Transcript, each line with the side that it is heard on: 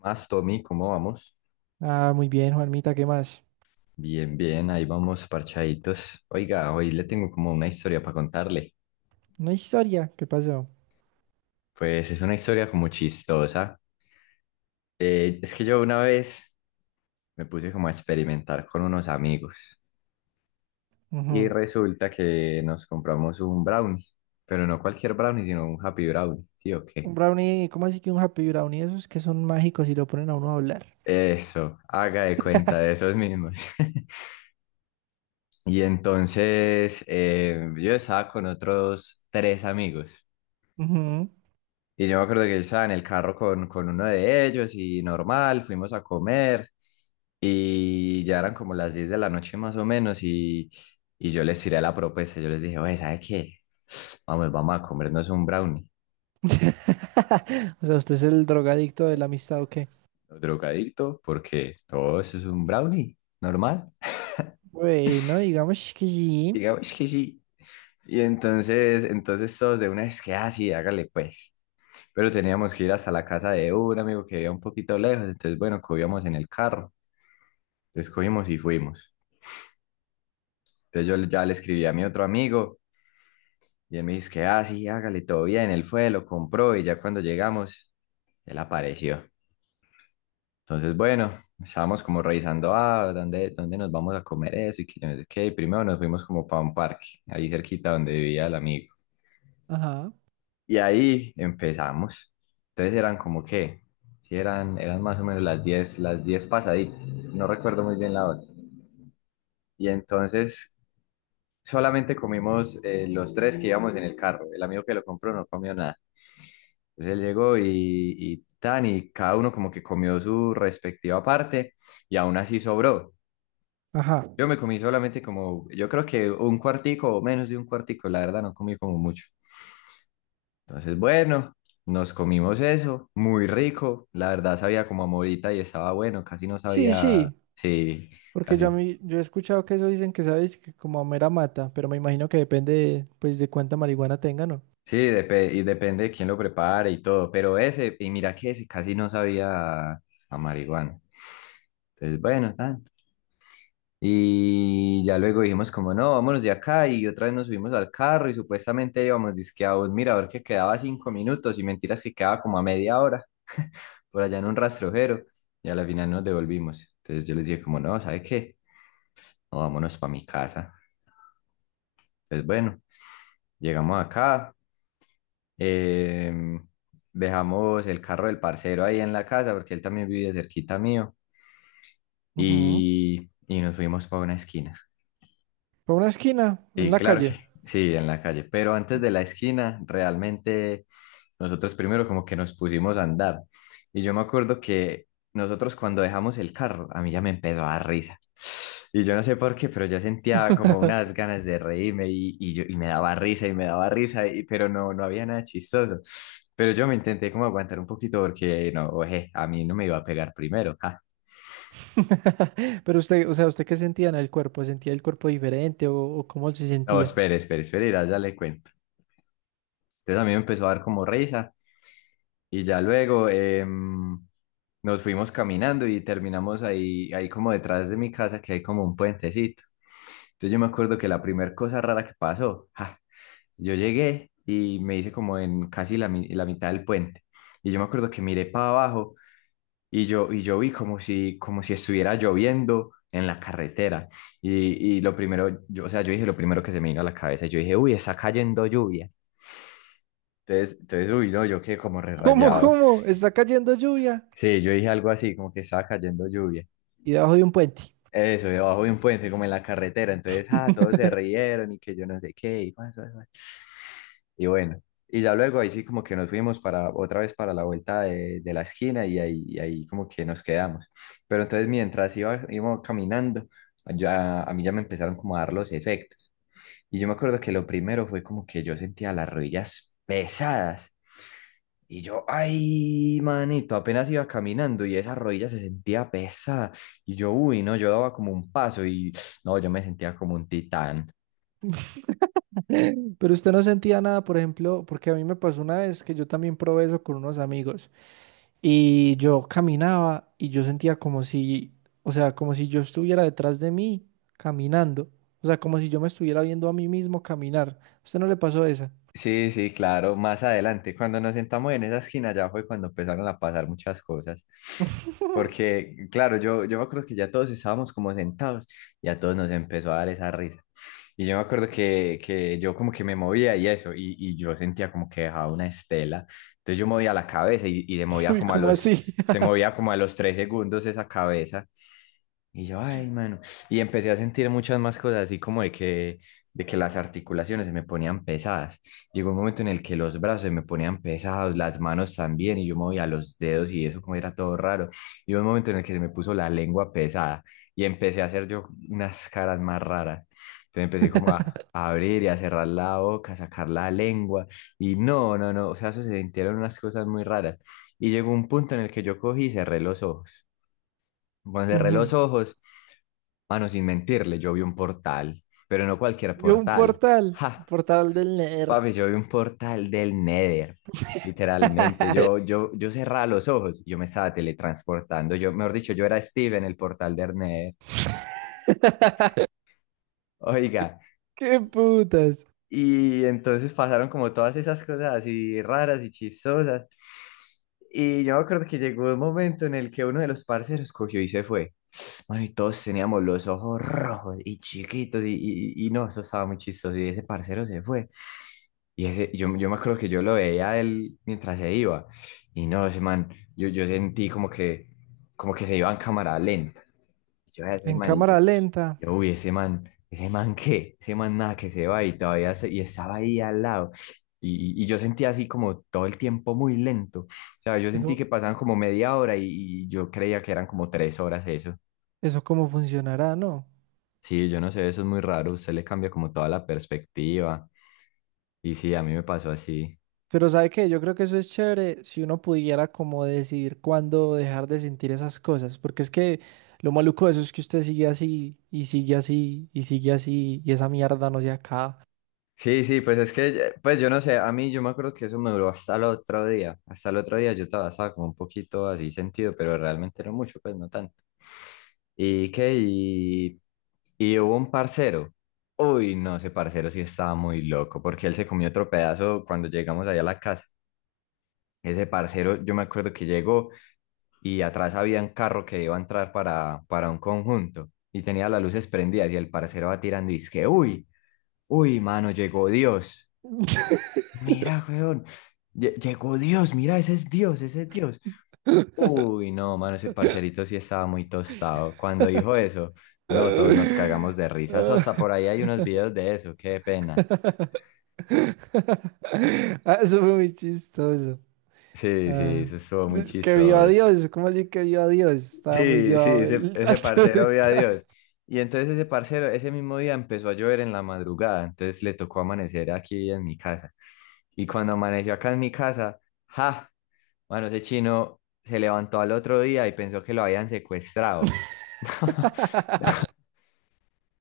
left: Más, Tommy, ¿cómo vamos?
right: Ah, muy bien, Juanmita, ¿qué más?
left: Bien, bien, ahí vamos parchaditos. Oiga, hoy le tengo como una historia para contarle.
right: Una historia, ¿qué pasó?
left: Pues es una historia como chistosa. Es que yo una vez me puse como a experimentar con unos amigos y
right: Ujú.
left: resulta que nos compramos un brownie, pero no cualquier brownie, sino un happy brownie, ¿sí o qué?
right: Un brownie, ¿cómo así que un happy brownie? Esos que son mágicos y lo ponen a uno a hablar.
left: Eso, haga de cuenta de esos mismos. Y entonces yo estaba con otros tres amigos.
right: Ujú.
left: Y yo me acuerdo que yo estaba en el carro con uno de ellos y normal, fuimos a comer y ya eran como las 10 de la noche más o menos y yo les tiré la propuesta, yo les dije, oye, ¿sabe qué? Vamos, vamos a comernos un brownie.
right: O sea, ¿usted es el drogadicto de la amistad o qué?
left: Los drogadictos, porque todo eso es un brownie, normal.
right: Bueno, digamos que sí.
left: Digamos, es que sí. Y entonces, todos de una vez que, ah, sí, hágale pues. Pero teníamos que ir hasta la casa de un amigo que vivía un poquito lejos, entonces bueno, cogíamos en el carro, entonces cogimos y fuimos. Entonces yo ya le escribí a mi otro amigo y él me dice que, ah, sí, hágale, todo bien. Él fue, lo compró y ya cuando llegamos, él apareció. Entonces, bueno, estábamos como revisando, ah, ¿dónde nos vamos a comer eso? Y que yo no sé qué. Y primero nos fuimos como para un parque, ahí cerquita donde vivía el amigo.
right: Ajá.
left: Y ahí empezamos. Entonces eran como que, sí, eran más o menos las 10 las 10 pasaditas. No recuerdo muy bien la hora. Y entonces solamente comimos los tres que íbamos en el carro. El amigo que lo compró no comió nada. Él llegó y tan, y cada uno como que comió su respectiva parte y aún así sobró.
right: Ajá.
left: Yo me comí solamente como, yo creo que un cuartico o menos de un cuartico, la verdad no comí como mucho. Entonces, bueno, nos comimos eso, muy rico, la verdad sabía como a morita y estaba bueno, casi no
right: Sí,
left: sabía,
right: sí.
left: sí,
right: Porque yo,
left: casi.
right: yo he escuchado que eso dicen que sabes que como a mera mata, pero me imagino que depende de, pues de cuánta marihuana tengan, ¿no?
left: Sí, depe- y depende de quién lo prepare y todo, pero ese, y mira que ese casi no sabía a marihuana. Entonces, bueno, tan. Y ya luego dijimos como no, vámonos de acá y otra vez nos subimos al carro y supuestamente íbamos dizque a un mirador que quedaba 5 minutos y mentiras que quedaba como a media hora por allá en un rastrojero y a la final nos devolvimos. Entonces yo les dije como no, ¿sabe qué? No, vámonos para mi casa. Entonces bueno, llegamos acá, em, dejamos el carro del parcero ahí en la casa porque él también vive cerquita mío
right: Ujú.
left: y nos fuimos para una esquina.
right: Por una esquina, en
left: Sí,
right: la
left: claro que
right: calle.
left: sí, en la calle, pero antes
right: Y-
left: de la esquina, realmente nosotros primero como que nos pusimos a andar. Y yo me acuerdo que nosotros cuando dejamos el carro, a mí ya me empezó a dar risa. Y yo no sé por qué, pero yo sentía como unas ganas de reírme y yo, y me daba risa y me daba risa, y- pero no, no había nada chistoso. Pero yo me intenté como aguantar un poquito porque no, oje, a mí no me iba a pegar primero. Ja.
right: Pero usted, o sea, ¿usted qué sentía en el cuerpo? ¿Sentía el cuerpo diferente o cómo se
left: No,
right: sentía?
left: espere, espere, espere, ya, ya le cuento. Entonces a mí me empezó a dar como risa. Y ya luego nos fuimos caminando y terminamos ahí, ahí como detrás de mi casa, que hay como un puentecito. Entonces yo me acuerdo que la primera cosa rara que pasó, ja, yo llegué y me hice como en casi la, mi- la mitad del puente. Y yo me acuerdo que miré para abajo y yo vi como si estuviera lloviendo en la carretera. Y lo primero, yo, o sea, yo dije lo primero que se me vino a la cabeza, yo dije, uy, está cayendo lluvia. Entonces, uy, no, yo quedé como re
right: ¿Cómo,
left: rayado.
right: cómo? Está cayendo lluvia
left: Sí, yo dije algo así, como que estaba cayendo lluvia.
right: y debajo de un puente.
left: Eso, debajo de un puente, como en la carretera. Entonces, ah, todos se rieron y que yo no sé qué. Y, guas, guas, guas. Y bueno, y ya luego ahí sí como que nos fuimos para otra vez para la vuelta de la esquina y ahí como que nos quedamos. Pero entonces mientras íbamos caminando, ya, a mí ya me empezaron como a dar los efectos. Y yo me acuerdo que lo primero fue como que yo sentía las rodillas pesadas. Y yo, ay, manito, apenas iba caminando y esa rodilla se sentía pesada. Y yo, uy, no, yo daba como un paso y no, yo me sentía como un titán.
right: Pero usted no sentía nada, por ejemplo, porque a mí me pasó una vez que yo también probé eso con unos amigos y yo caminaba y yo sentía como si, o sea, como si yo estuviera detrás de mí caminando. O sea, como si yo me estuviera viendo a mí mismo caminar. ¿A ¿Usted no le pasó esa?
left: Sí, sí, claro, más adelante, cuando nos sentamos en esa esquina, ya fue cuando empezaron a pasar muchas cosas. Porque, claro, yo me acuerdo que ya todos estábamos como sentados y a todos nos empezó a dar esa risa. Y yo me acuerdo que yo como que me movía y eso, y yo sentía como que dejaba una estela. Entonces yo movía la cabeza y se movía
right: Uy,
left: como a
right: ¿cómo
left: los,
right: así?
left: se movía como a los 3 segundos esa cabeza. Y yo, ay, mano. Y empecé a sentir muchas más cosas, así como de que las articulaciones se me ponían pesadas. Llegó un momento en el que los brazos se me ponían pesados, las manos también, y yo movía los dedos y eso como era todo raro. Y hubo un momento en el que se me puso la lengua pesada y empecé a hacer yo unas caras más raras. Entonces empecé como a abrir y a cerrar la boca, a sacar la lengua. Y no, no, no, o sea, eso se sintieron unas cosas muy raras. Y llegó un punto en el que yo cogí y cerré los ojos. Cuando cerré
right: Ujú.
left: los ojos, mano, sin mentirle, yo vi un portal, pero no cualquier
right: Vio un
left: portal.
right: portal, el
left: Ja,
right: portal del Ner.
left: papi, yo vi un portal del Nether. Literalmente, yo cerraba los ojos, yo me estaba teletransportando. Yo, mejor dicho, yo era Steve en el portal del Nether. Oiga,
right: ¡Qué putas!
left: y entonces pasaron como todas esas cosas así raras y chistosas. Y yo me acuerdo que llegó un momento en el que uno de los parceros cogió y se fue. Mano, y todos teníamos los ojos rojos y chiquitos, y no, eso estaba muy chistoso. Y ese parcero se fue. Y ese, yo me acuerdo que yo lo veía a él mientras se iba. Y no, ese man, yo sentí como que se iba en cámara lenta. Yo veía a ese
right: En
left: man y yo,
right: cámara lenta.
left: yo, uy, ese man qué, ese man nada que se va y todavía se- y estaba ahí al lado. Y yo sentía así como todo el tiempo muy lento. O sea, yo sentí que
right: Eso,
left: pasaban como media hora y yo creía que eran como 3 horas eso.
right: eso cómo funcionará, ¿no?
left: Sí, yo no sé, eso es muy raro. Usted le cambia como toda la perspectiva. Y sí, a mí me pasó así.
right: Pero ¿sabe qué? Yo creo que eso es chévere si uno pudiera como decidir cuándo dejar de sentir esas cosas. Porque es que lo maluco de eso es que usted sigue así, y sigue así, y sigue así, y esa mierda no se acaba.
left: Sí, sí, pues es que, pues yo no sé, a mí yo me acuerdo que eso me duró hasta el otro día, hasta el otro día yo estaba, estaba como un poquito así sentido, pero realmente no mucho, pues no tanto. ¿Y qué? Y hubo un parcero, uy, no, ese parcero sí estaba muy loco, porque él se comió otro pedazo cuando llegamos allá a la casa. Ese parcero, yo me acuerdo que llegó y atrás había un carro que iba a entrar para un conjunto y tenía las luces prendidas y el parcero va tirando y es que, uy, uy, mano, llegó Dios. Mira, weón. Llegó Dios, mira, ese es Dios, ese es Dios. Uy, no, mano, ese parcerito sí estaba muy tostado. Cuando dijo eso, no, todos nos cagamos de risa. Eso
right: Ah,
left: hasta por ahí hay unos videos de eso, qué pena.
right: ah, eso fue muy chistoso.
left: Sí, sí,
right: Ah,
left: eso estuvo muy
right: es que vio a
left: chistoso.
right: Dios, ¿cómo así que vio a Dios? Estaba muy
left: Sí, sí,
right: llevado el
left: ese
right: tanto.
left: parcero vio a Dios. Y entonces ese parcero, ese mismo día empezó a llover en la madrugada, entonces le tocó amanecer aquí en mi casa. Y cuando amaneció acá en mi casa, ¡ja! Bueno, ese chino se levantó al otro día y pensó que lo habían secuestrado.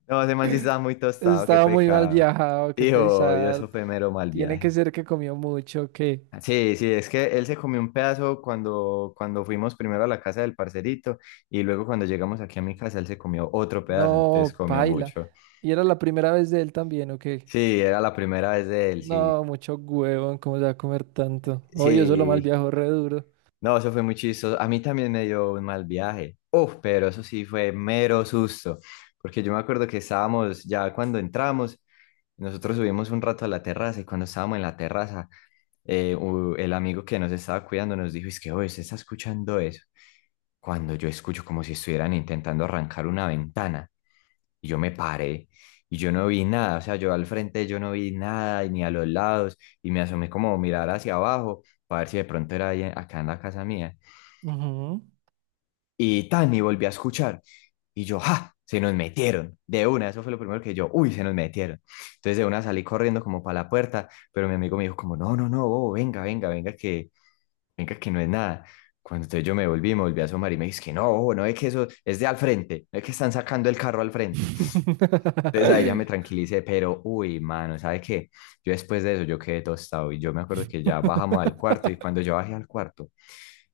left: No, ese man sí estaba muy tostado, qué
right: Estaba muy mal
left: pecado.
right: viajado, qué
left: Dijo, y eso
right: pesar.
left: fue mero mal
right: Tiene que
left: viaje.
right: ser que comió mucho, que
left: Sí, sí, es que él se comió un pedazo cuando fuimos primero a la casa del parcerito y luego cuando llegamos aquí a mi casa él se comió otro pedazo, entonces
right: no,
left: comió
right: paila.
left: mucho.
right: Y era la primera vez de él también, ¿o qué?
left: Sí, era la primera vez de él, sí.
right: No, mucho huevón, ¿cómo se va a comer tanto? Oh, yo solo mal
left: Sí,
right: viajo re duro.
left: no, eso fue muy chistoso. A mí también me dio un mal viaje. Uf, pero eso sí fue mero susto. Porque yo me acuerdo que estábamos, ya cuando entramos, nosotros subimos un rato a la terraza y cuando estábamos en la terraza, el amigo que nos estaba cuidando nos dijo, es que, oye, ¿usted está escuchando eso? Cuando yo escucho como si estuvieran intentando arrancar una ventana y yo me paré y yo no vi nada. O sea, yo al frente yo no vi nada y ni a los lados y me asomé como a mirar hacia abajo para ver si de pronto era ahí, acá en la casa mía.
right: Ujú.
left: Y tan, y volví a escuchar. Y yo, ¡ja! Se nos metieron. De una, eso fue lo primero que yo, uy, se nos metieron. Entonces de una salí corriendo como para la puerta, pero mi amigo me dijo como, no, no, no, bobo, venga, venga, venga, que no es nada. Cuando entonces yo me volví a asomar y me dije, es que no, bobo, no es que eso es de al frente, no es que están sacando el carro al frente. Entonces ahí ya me tranquilicé, pero uy, mano, ¿sabe qué? Yo después de eso yo quedé tostado y yo me acuerdo que ya bajamos al cuarto y cuando yo bajé al cuarto,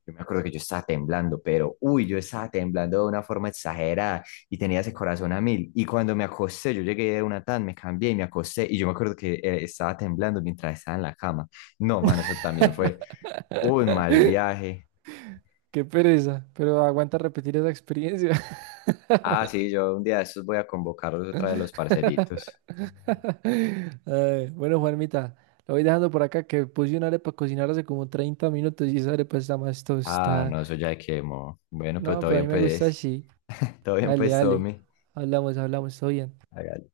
left: yo me acuerdo que yo estaba temblando, pero uy, yo estaba temblando de una forma exagerada y tenía ese corazón a mil. Y cuando me acosté, yo llegué de una tan, me cambié y me acosté y yo me acuerdo que estaba temblando mientras estaba en la cama. No, mano, eso también fue un mal viaje.
right: Qué pereza, pero aguanta repetir esa experiencia.
left: Ah, sí, yo un día de estos voy a convocarlos otra vez a los parceritos.
right: Ay, bueno, Juanmita, lo voy dejando por acá que puse una arepa a cocinar hace como 30 minutos y esa arepa está más
left: Ah, no, eso
right: tostada.
left: ya quemo. Bueno, pero
right: No,
left: todo
right: pero a
left: bien,
right: mí me gusta
left: pues.
right: así.
left: Todo bien,
right: Dale,
left: pues,
right: dale.
left: Tommy.
right: Hablamos, hablamos, todo bien.
left: Hágale.